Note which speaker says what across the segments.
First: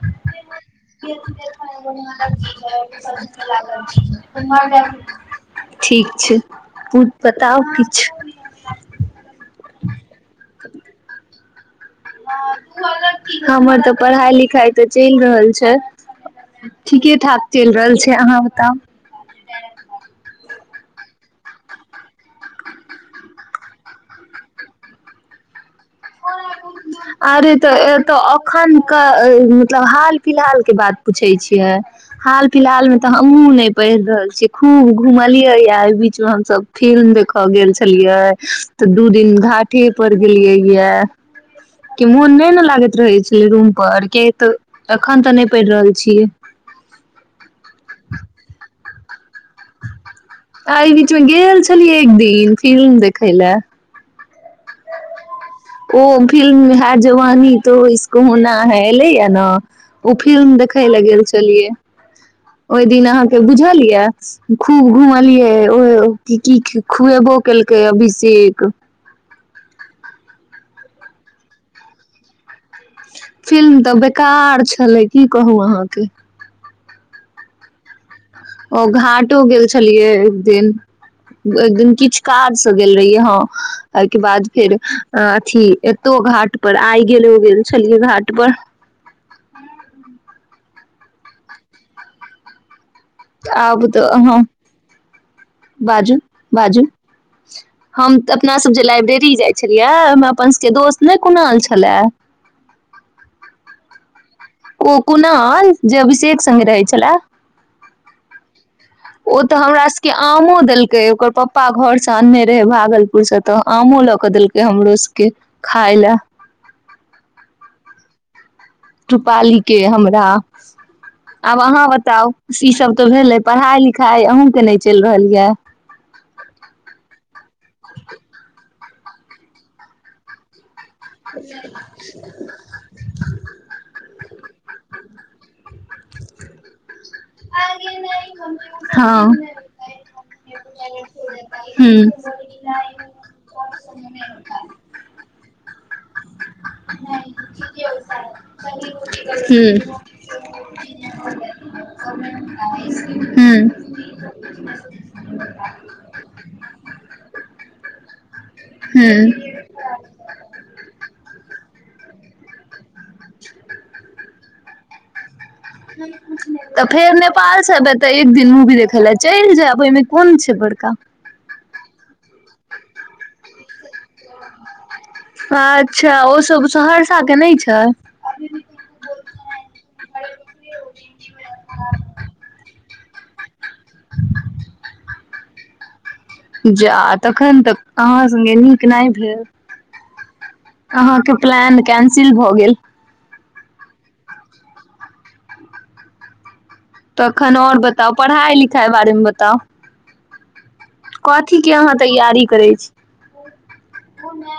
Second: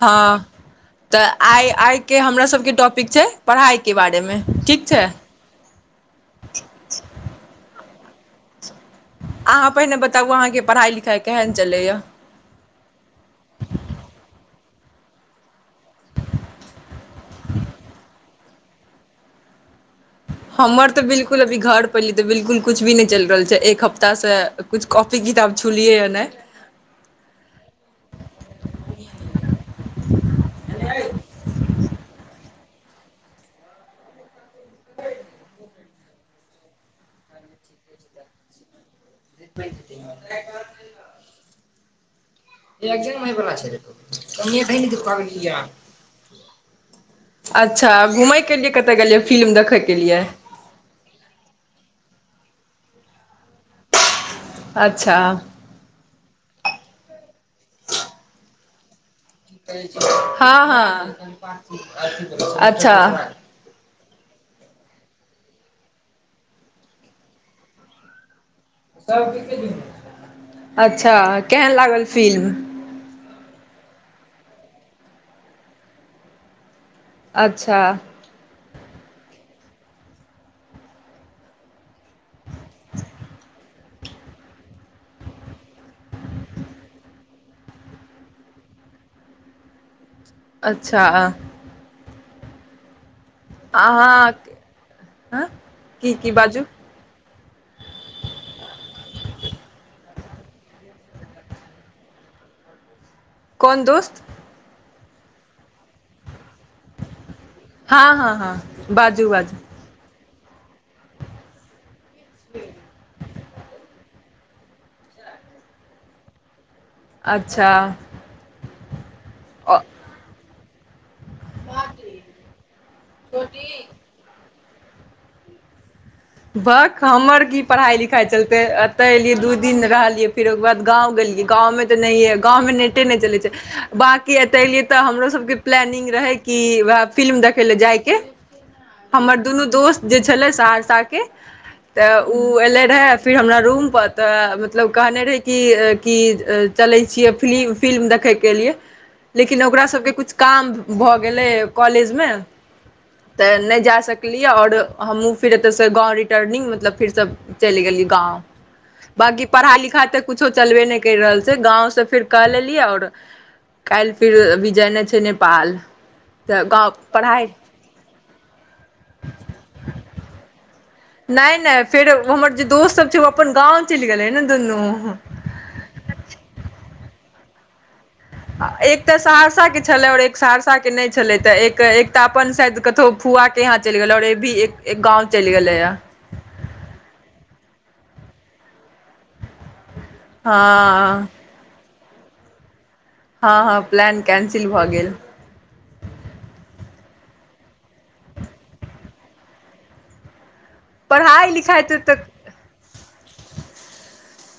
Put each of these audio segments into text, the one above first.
Speaker 1: हँ तऽ आइ आइके हमरा सभके टॉपिक छै पढ़ाइके बारेमे ठीक छै
Speaker 2: ठीक छै बताउ कि छ
Speaker 1: अहाँ पहिने बताबू अहाँके पढ़ाई लिखाई केहन चल य
Speaker 2: हमर तऽ पढ़ाइ लिखाइ तऽ चलि रहल छै ठीके ठाक चलि रहल छै अहाँ बताउ।
Speaker 1: हमर तऽ बिलकुल अभी घर पली तऽ बिलकुल कुछ भी नहि चलि रहल छै एक हफ्ता से कुछ कॉपी किताब छुलियैए नहि
Speaker 2: आरे तऽ ए तऽ अखन का मतलब हाल फिलहाल के बात पूछै छियै। हाल फिलहाल में तऽ हमहुँ नहि पढ़ि रहल छीियै खूब घूमलियै या एहि बीच में हमस फिल्म देखऽ गेल छलियै त। दू दिन घाटे पर गेलियै म ल त
Speaker 1: अच्छा घूमयके लिए कतय गेलियै फिल्म देखयके लिए
Speaker 2: एहिइ बीचमे गेल छलिय एक दिन फिलम देखै ल।
Speaker 1: अच्छा
Speaker 2: ओ फिल्म है जवानी तो इसको होना है ले यार ओ फिल्म
Speaker 1: हँ
Speaker 2: देखै लए गेल
Speaker 1: हँ
Speaker 2: छलियै ओहि
Speaker 1: अच्छा
Speaker 2: दिन अहाँके बुझल ये। खूब घुमलियै ओ की खुएबो केलकै अभिषेक
Speaker 1: अच्छा केहन लागल फिल्म।
Speaker 2: फिल्म तऽ बेकार छलै की कहू अहाँके।
Speaker 1: अच्छा।
Speaker 2: ओ घाटो गेल छलियै एक दिन एक दिन किछ। काराज से गेल रहियै हँ। एहिके बाद फेर अथी एतौ घाट पर आइ गेल ओ गेल छलिय घाट पर
Speaker 1: अच्छा।
Speaker 2: आबू तऽ
Speaker 1: अहाँ
Speaker 2: अ
Speaker 1: की
Speaker 2: बाजू
Speaker 1: की
Speaker 2: बाजू हम अपना सब जे लाइब्रेरी जाइ छलियै ह अपन सबके दोस्त नहि कोनो आल छलै
Speaker 1: कोन दोस्त
Speaker 2: ओ कोुना जब से संग्ग रहै छलै
Speaker 1: हँ हँ हँ बाजू
Speaker 2: ओ
Speaker 1: बाजू
Speaker 2: तऽ हमरा सबके आमो देलकै ओकर पप्पा घर ने रहे भागलपुर से तऽ आमो लऽ के देलक हमरो सबके खााय लए
Speaker 1: अच्छा।
Speaker 2: रूपाली के हमरा ह। आब अहाँ बताउ ई सब तऽ भेले पढ़ाई लिखाई अहूँं के नहि चलि रहल यऽ
Speaker 1: बक हमर की पढ़ाई लिखाई चलते एते एलियै दू दिन रहलियै फेर ओकर बाद गांव गेलिए गांव में त नेई है गांव में नेटे नई चला छाई बाकी यति आइलिए त हमरा सबके प्लैनिंग रहई फिल्म देखे ले जाई के
Speaker 2: हँ
Speaker 1: हम दुनो दोस्त के चले छाई साथ साथ त
Speaker 2: हूँ
Speaker 1: रहर हम रूतलब कह की चलै
Speaker 2: हूँ
Speaker 1: छियै
Speaker 2: हूँ
Speaker 1: फिल्म देखैके लिए लेकिन ओकरा सबके किछु काम भऽ गेलै कॉलेजमे तऽ नहि जा सकलियै आओर हमहुँ फिर ए से गाँव रिटर्निङंग मतलब फेर सब चली गेलली गाँव बाकी पढ़ा लिखाइ तऽ कुछो चलबे नहि करहि रहल छै गाँं से फिर क लेलियै आओर कल फिर विजय ने तने
Speaker 2: तऽ फेर नेपाल छैब तऽ एक दिन मूवी देखे ले चलि जायब ओहिमे कोन छै बड़का
Speaker 1: नहि न फेर हमर जे दोस्त सब छै ओ अपन गाँंव चलि गेले ह ने दुनू
Speaker 2: अच्छा ओसभ सहरसाके नहि छै
Speaker 1: एक तऽ सहरसाके छलै आओर सहरसाके नहि छलै तऽ तऽ अपन शाय कतहु फुआ हाँ चल गेलै ओर भी एक गाँव चलि गेलै य
Speaker 2: जा तखन तऽ अहाँ सङ्गे नीक नहि भेल
Speaker 1: हँ
Speaker 2: आ प्लान सिल भऽ गेल
Speaker 1: हँ हँ प्लान कैंसिल भऽ गेल
Speaker 2: तखन आओर बताउ पढ़ाई लिखाइ बारेमे बताउ
Speaker 1: पढ़ाइ
Speaker 2: कथी के
Speaker 1: लिखाइ
Speaker 2: अहाँ
Speaker 1: तऽ
Speaker 2: तैयारी करै छी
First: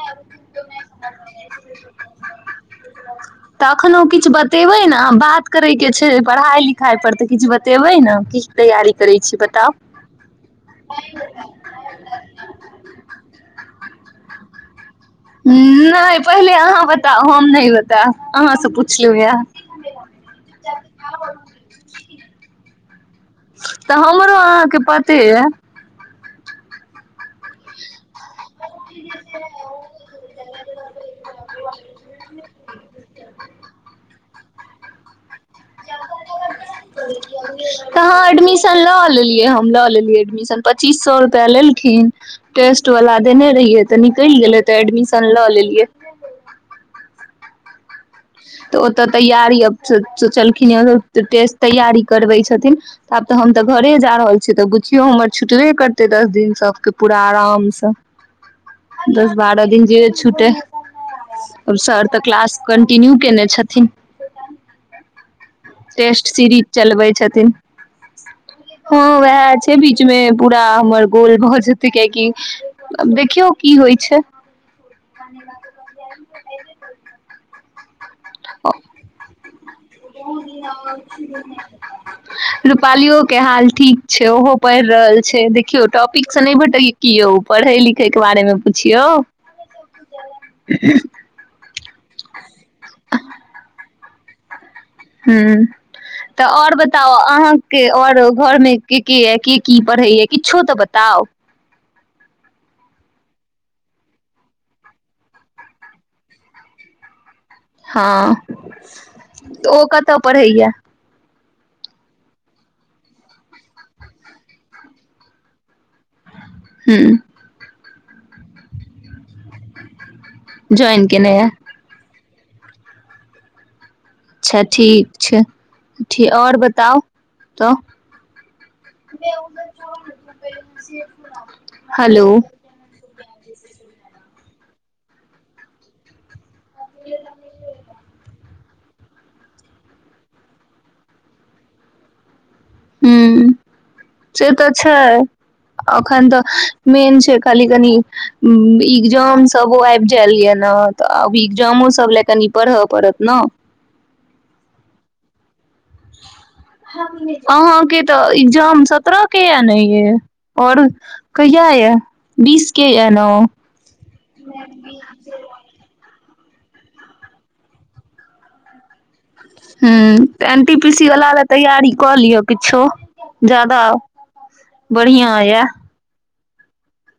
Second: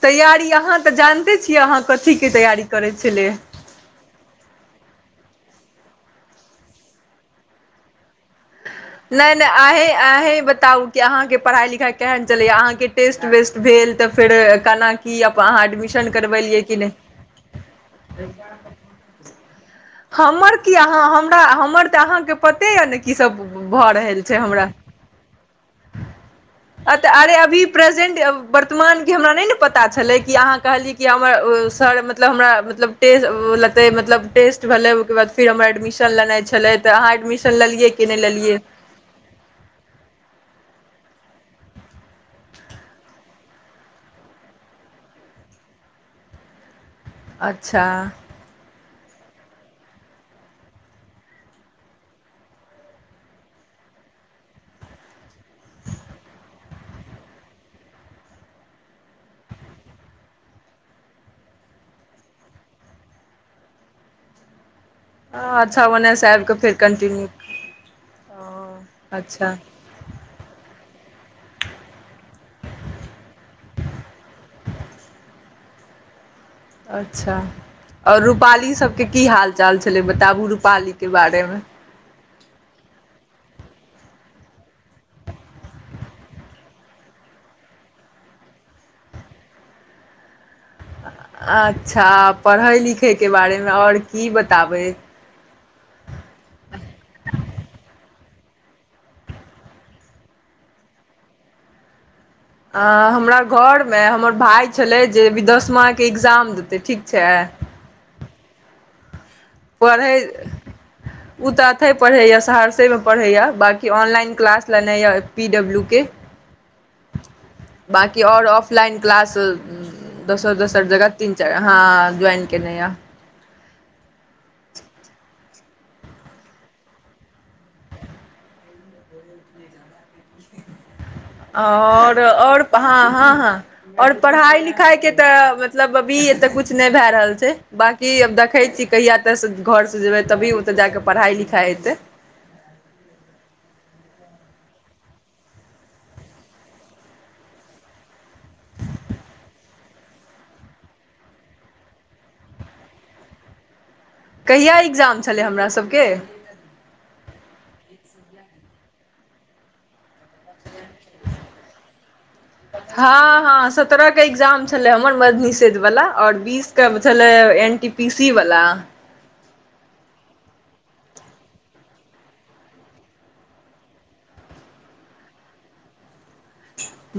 Speaker 1: तैयारी अहाँ तऽ जाने छ कथीके तैयारी करै छल
Speaker 2: तखनो किछु बतेबै ने बात करयके छै पढ़ाइ लिखाइ पर तऽ किछु बतेबै ने कि
Speaker 1: नहि नहि अह अही बताउ कि अहाँके पढ़ाइिाई केहन चलया अहाँ के टेस्ट वेस्ट भेल गेल तऽ फेर केना [unintelligible]
Speaker 2: नहि पहिले अहाँ बताउ हम नहि बतायब अहाँसँ पुछलहुँ यए
Speaker 1: पते य ने कि सब
Speaker 2: तऽ हमरो अहाँके पति
Speaker 1: अ तऽ अरे अभी प्रस प्रजेन्ट वर्तमानके हमरा नहि ने पता छलै कि अहाँ कहलियै कि हमर सर मतलब हमरा मतलब टे लेतै मतलब टस्ट भलै ओकर ब। फिर हमर एडमिशन लेइ छले त अहाँ एडमिशनियै कि नहि लेलियए।
Speaker 2: ल लेलियै हम लऽ लेलियै एडमिशन पच्चीस सए रूपआ लेलखिन टेस्ट वाल देने रहिै तऽ निकलि गेलै तऽ एडमिशन लऽ लेलियै
Speaker 1: अच्छा
Speaker 2: तऽ ओतऽ तैयारीब सोचलखिन टेट तैयारी करबै छथिन आब तऽ हम तऽ घरे जा रहल छीिय तऽ पुछिियौ हमर छुटबे करतै दस दिन सबके पूरा आराम से दस बारह दिन जे छुटे सर तऽ क्लास इनू केने छथिन।
Speaker 1: अच्छा ओन्नेसँ
Speaker 2: टेस्ट
Speaker 1: आबि कऽ
Speaker 2: सीरीज
Speaker 1: फेर
Speaker 2: चलबै
Speaker 1: कन्टिन्यू
Speaker 2: छथिन हँ उएह
Speaker 1: अच्छा
Speaker 2: छै बीचमे पूरा हमर गोल भऽ जेतै कियकि देखियौ की होइ छै।
Speaker 1: अच्छा आओर रुपाली सबके की हाल चाल छलै बताबु रुपाली के बारेमे
Speaker 2: रूपालियो के हाल ठीक छै ओहो पढ़ि रहल छै देखियौ टॉपिक से नहि भेटल क यौ पढ़ै लिखै के बारेमे पुछिियौ।
Speaker 1: आ। अच्छा पढ़ै लिखैके बारेमे आओर की बताबै।
Speaker 2: ह तऽ आओर बताउ अहाँके आओर घरमे के के यऽ के की पढ़ैए किछो तऽ बताउ।
Speaker 1: हमरा घरमे हमर भाय छलै जे दसमाके एकग्जाम देतै ठीक छै।
Speaker 2: हँ। ओ
Speaker 1: पढ़ै
Speaker 2: कतऽ पढ़ैय।
Speaker 1: ओ तऽ अते पढ़ैएा सहरसेमे पढ़ैए बाँकी ऑनलाइन क्लास लेनाइ यऽ पी डब्ल्यू के।
Speaker 2: हँ।
Speaker 1: बकी आऔर ऑफलाइन क्लास। दसर दसर
Speaker 2: ज्वाइन
Speaker 1: जग तीन
Speaker 2: केने य
Speaker 1: चार हँ ज्वइ केनया।
Speaker 2: अच्छा ठीक छै ठीक आओर बताउ तऽ।
Speaker 1: आओर
Speaker 2: हेलो
Speaker 1: आओर कहाँ हँ हँ और पढ़ाई लिखाई के तऽ मतलब अभी एऽ कुछ। किछु नहि भए रहल छै बकी। की आब देखै छीिय कहिआा तऽ घरसँ जेबै तभी ओतऽ जा कऽ पढ़ाइ लिखाइ हेतै।
Speaker 2: ह से तऽ छै अखन तऽ मेन छै खाली कनि। एक्जाम सब जायिये ने तऽ आब एग्जामो सब लए कनि पढ़य पड़त ने
Speaker 1: कहिया एकग्जाम छलै हमर सभके
Speaker 2: ओ के तऽ एग्जाम सत्ररह के य ने ये और कहिया य बीस के य ने
Speaker 1: हँ
Speaker 2: ह
Speaker 1: हँ सत्ररह के एग्जाम छल हमर मद निषेध वाला। आओर बीस के छलै एन टी पी सी वला।
Speaker 2: ह्म तऽ एन टी पी सी वला लए तैयरीी कऽ लिअ किछो ज्यादा बढ़िआँ यए।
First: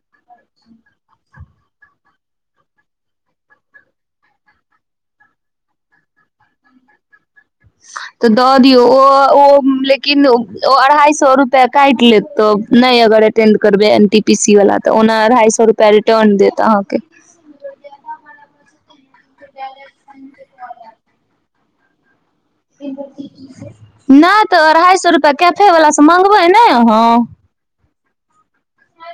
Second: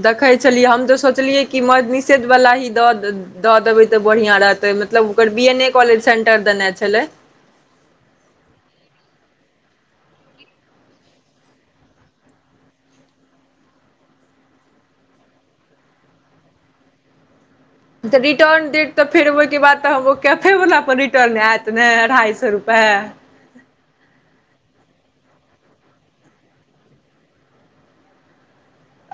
Speaker 1: देखै छलियै हम तऽ सोचलियै कि मद निषेधवला ही दऽ दऽ देबै तऽ बढ़िआँ रहतै मतलब ओकर B N A college centre देने छलै।
Speaker 2: तऽ दऽ दियौ ओ ओ लेकिन ओ अढ़ाइ सए रुपैआ काटि लेत तऽ नहि अगर अटेंड करबै एन टी पी सी वला तऽ ओना अढ़ाइ सए रुपैआ रिटर्न देत अहाँके।
Speaker 1: तऽ रिटर्न देत तऽ फेर ओहिके बाद तऽ हम ओ कैफे वला पर रिटर्न आयत अढ़ाइ सए रुपैआ
Speaker 2: न तऽ अइ सए रुपआ कैफे वलाास से मगबै ने अहाँ।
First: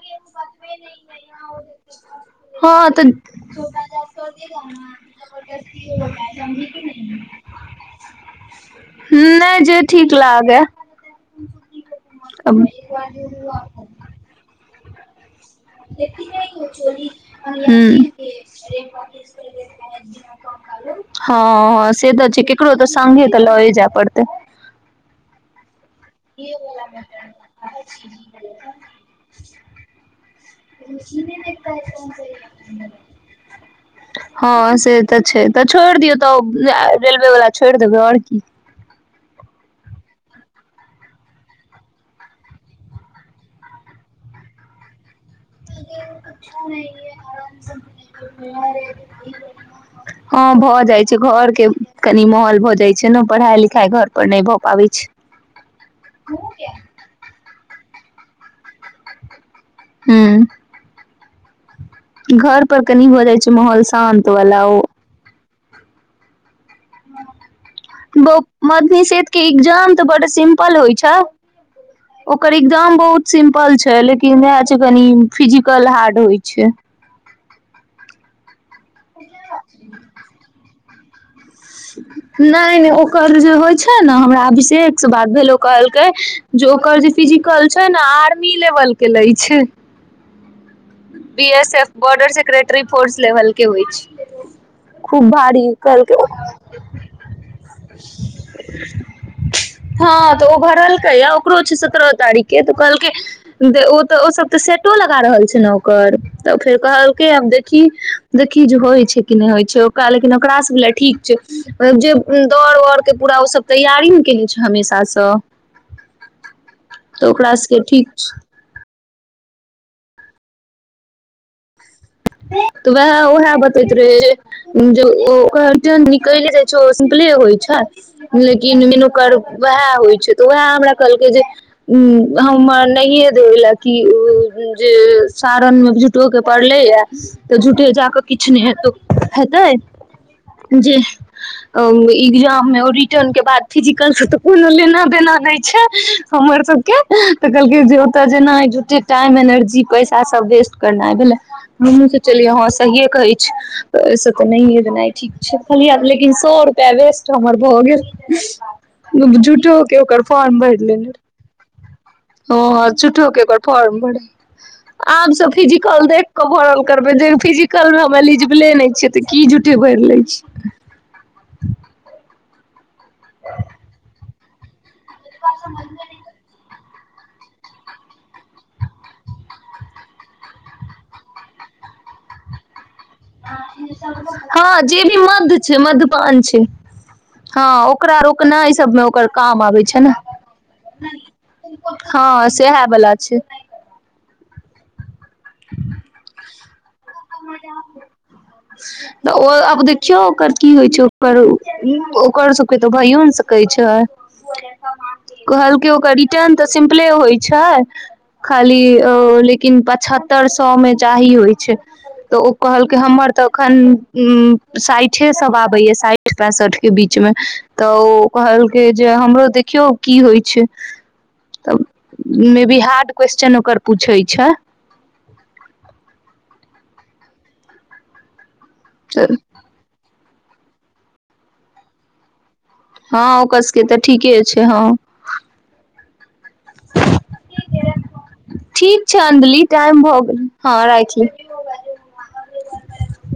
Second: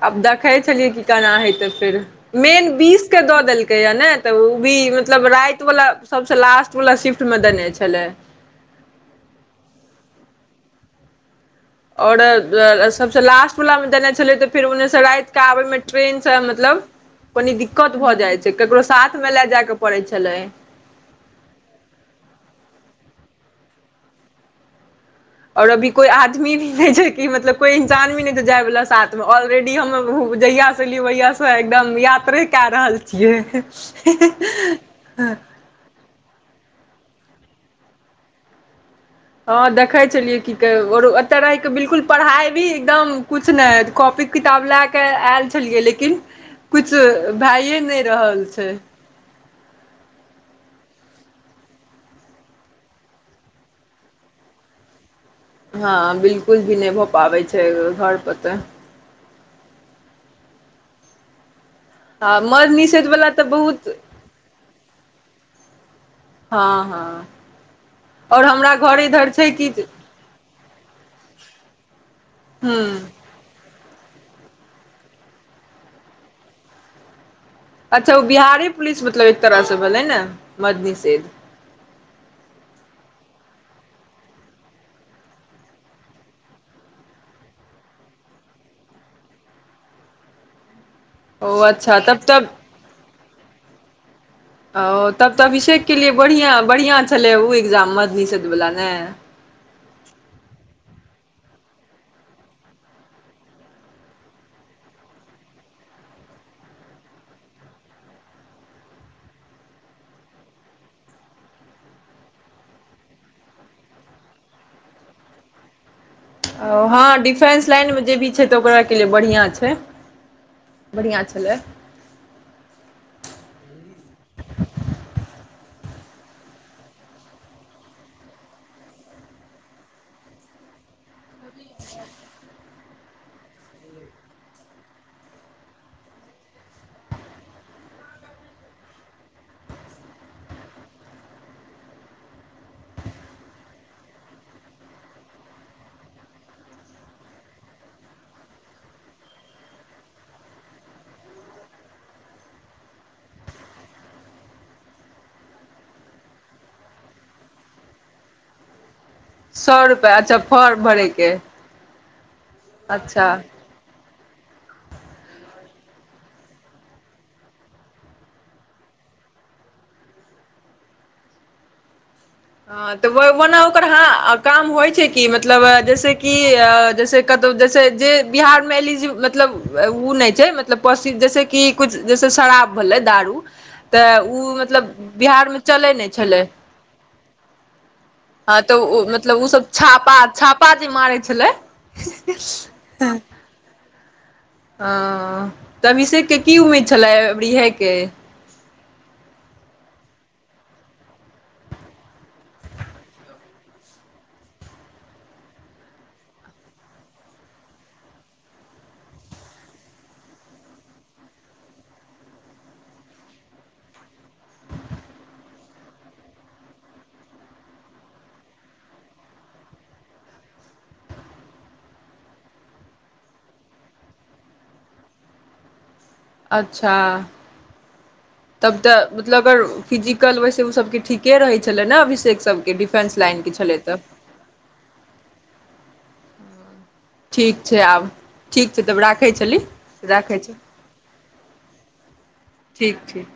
Speaker 1: आब देखै छलियै कि केना हेतै फेर, मेन
Speaker 2: हँ तऽ
Speaker 1: बसकेँ दऽ देलकैए ने तऽ ओ भी मतलब राति वला सभसँ लास्ट वला शिफ्टमे देने छलै।
Speaker 2: क लागे
Speaker 1: ओड
Speaker 2: अब हूं
Speaker 1: सबस लास्ट वला मे देना छलै तऽ फिर ओन्ने सगाय आबै मे ट्रेनसँ मतलब कनि दिक्कत भऽ जाइ छै ककरो साथमे लए जायके पड़ै छलै।
Speaker 2: सगे तऽ लॉय जा पड़तै।
Speaker 1: रबी कोई आदमी भी नई जे की कोई इंसान भी नई छै जय वाला साथ मे ऑलरेडी हम जहिया गाएली उहिया से एकदम यात्रे के आ रहल छीये।
Speaker 2: हँ से तऽ छै तऽ छोड़ि दियौ तऽ रेलवे वालला छोड़ि देबै आओर की।
Speaker 1: हँ देखै छलियै की कह, आओर ओतय रहहिके बिलकुल पढ़ाइ भी एकदम किछु नहि कॉपी किताब लए कऽ आयल छलियै लेकिन किछु भए नहि रहल छै
Speaker 2: हँ, बोहोत जाइ छै घर के कनि माहौल भऽ जाय छै ने, पढ़ाई लिखाई घर पर नहि भए पाबै छै।
Speaker 1: हँ, बिलकुल भी नहि भऽ पाबै छै। घर पतऽ।
Speaker 2: हू।
Speaker 1: हँ
Speaker 2: घर
Speaker 1: मर्द
Speaker 2: पर कनी
Speaker 1: निषेध
Speaker 2: भऽ
Speaker 1: वला
Speaker 2: जाइ
Speaker 1: तऽ
Speaker 2: छै माहौल
Speaker 1: बहुत
Speaker 2: शान्त वला ओ
Speaker 1: हँ, हँ। आओर हमरा घर
Speaker 2: मधत
Speaker 1: इधर
Speaker 2: के
Speaker 1: छै कि
Speaker 2: एग्जाम तऽ बड सिम्पल होइ छै, ओकर
Speaker 1: हूँ
Speaker 2: एग्जाम बहुत सिम्पल छै। लेकिन नहि छै कनि फिजिकल हार्ड होइ छै।
Speaker 1: अच्छा ओ बिहारी पुिलिस मतलब एक तरह से भलै ने मदनी ते
Speaker 2: नहि नहि ओकर जे होइ छै ने हमरा अभिषेष से बात भेल ओ कहलकै जे ओकर जे फिजिकल छै ने आर्मी लेवलके लै छै।
Speaker 1: ओ
Speaker 2: बीएसएफ
Speaker 1: अच्छा तब
Speaker 2: बॉर्डर
Speaker 1: तब
Speaker 2: सेकेटरी फोर्स। लेवल के होइ छै।
Speaker 1: ओ,
Speaker 2: खूब
Speaker 1: तब तऽ
Speaker 2: भारी
Speaker 1: अभिषेक के लिए
Speaker 2: कहलकै
Speaker 1: बढ़िआँ बढ़िआँ छलै ओ एग्जाम मधनिषदवला ने।
Speaker 2: ओो छै सत्रह तारीख के तऽ कहलक ओ सब तऽ सेटो लगा रहल छै ने। ओकर तऽ फेर कहलकै आब देखी देखह जे होइ छै कि नहि होइ छै, ओकरा लेकिन ओकरासँ लए ठीक छै जे दौड़ उरके पूरा ओसभ तैयारी ने कने छै हमेशा सँ।
Speaker 1: ओ हँ,
Speaker 2: तऽ ओकरा
Speaker 1: डिफेंस
Speaker 2: सबके
Speaker 1: लाइन मे जे
Speaker 2: ठीक
Speaker 1: भी छै तऽ ओकरा के लिए बढ़िआँ छै। से बढ़िआँ छलै।
Speaker 2: तऽ वएह उएह बतैत निकले जाय छै ओ सिम्पले होइ छै, लेकिन मनुकर वएह होइ छै, तऽ उएह हमरा कहलकै जे उ हम नहिे देेल, किी उ जे सारन मे झूठो के पड़लेय तऽ झूठे जा कऽ किछु नहि हेत हेतै, जे एकग्जाममे रिटर्न के बाद फिजिकल तऽ कोनो लेना देना नहि छै हमर सभके तऽ कहलकै जे ओतय जेना झूठे टाइम एनर्जी पैसा सभ वेस्ट करनाइ भेलै। हमूँ सो चलियै हँ सहिए कहै छी, ओसँ तऽ नहिे देना ठीक छै कहल लेकिन सए रुपआ वेस्ट हमर भऽ गेल। झुटो
Speaker 1: सए
Speaker 2: के
Speaker 1: रुपैआ
Speaker 2: ओकर
Speaker 1: अच्छा
Speaker 2: फॉर्म भर ले
Speaker 1: भरयके
Speaker 2: रह। ह झूठो
Speaker 1: अच्छा
Speaker 2: के तखन, आब सब फिजी कल देख भरल करबै फिजिकल मे हम एलिजिबले नहि छियै तऽ की झूठे भरि ले छिय।
Speaker 1: ह, तऽ ओना ओकर ह काम होइ छै कि मतलब, जैसे कि जैसे, कतहु, जैसे जे बिहारमे, एल मतलब, ओ नहि छै, मतलब, पसि जैसेक किछु, जैसे शराब भेलै। दारू तऽ ओ
Speaker 2: हँ
Speaker 1: मतलब
Speaker 2: जे भी मध
Speaker 1: बिहारमे
Speaker 2: छै,
Speaker 1: चलै नहि
Speaker 2: मध्यपान
Speaker 1: छलै
Speaker 2: छै। हँ ओकरा,
Speaker 1: हँ
Speaker 2: रोकनाई
Speaker 1: तऽ
Speaker 2: सबमे,
Speaker 1: ओ
Speaker 2: ओकर
Speaker 1: मतलब
Speaker 2: काम
Speaker 1: ओसभ
Speaker 2: आबै छैला
Speaker 1: छापा छापा जे मारै छलै
Speaker 2: हँ सएह बला छै।
Speaker 1: ह हँ तनी सितीक की उम्मीद। छलै अबेरी होई के
Speaker 2: तऽ ओ आब देखियौ, ओकर की होइ छै, ओकर ओकर सबके तऽ भइयो ने सकैत छै, कहलके ओकर रिटर्न तऽ सिम्पले होइ छै, खाली लेकिन पचहत्तर सए मे चाही होइ छै। तऽ ओ कहलकै, हमर तऽ एखन साठिे सभ आबैए, साठि पैंसठिक के बीचमे, तऽ ओ कहलकै जे हमरो देखियौ की होइ छै, तऽ मे भी हार्ड क्वेेश्चन ओकर पूछैत छै।
Speaker 1: अच्छा! तब तऽ, मतलब अगर फिजिक कल वैसे ओ सबके ठीके रहै छलै ने, अभिषेक सब
Speaker 2: हँ ओकरसके तऽ ठीके छै, हँ।
Speaker 1: ठीक छै आब, ठीक छै, तब राखै छली,
Speaker 2: अञ्जलि टाइम भऽ
Speaker 1: राखै
Speaker 2: गेल
Speaker 1: छै,
Speaker 2: हँ राखि ली
Speaker 1: ठीक छै।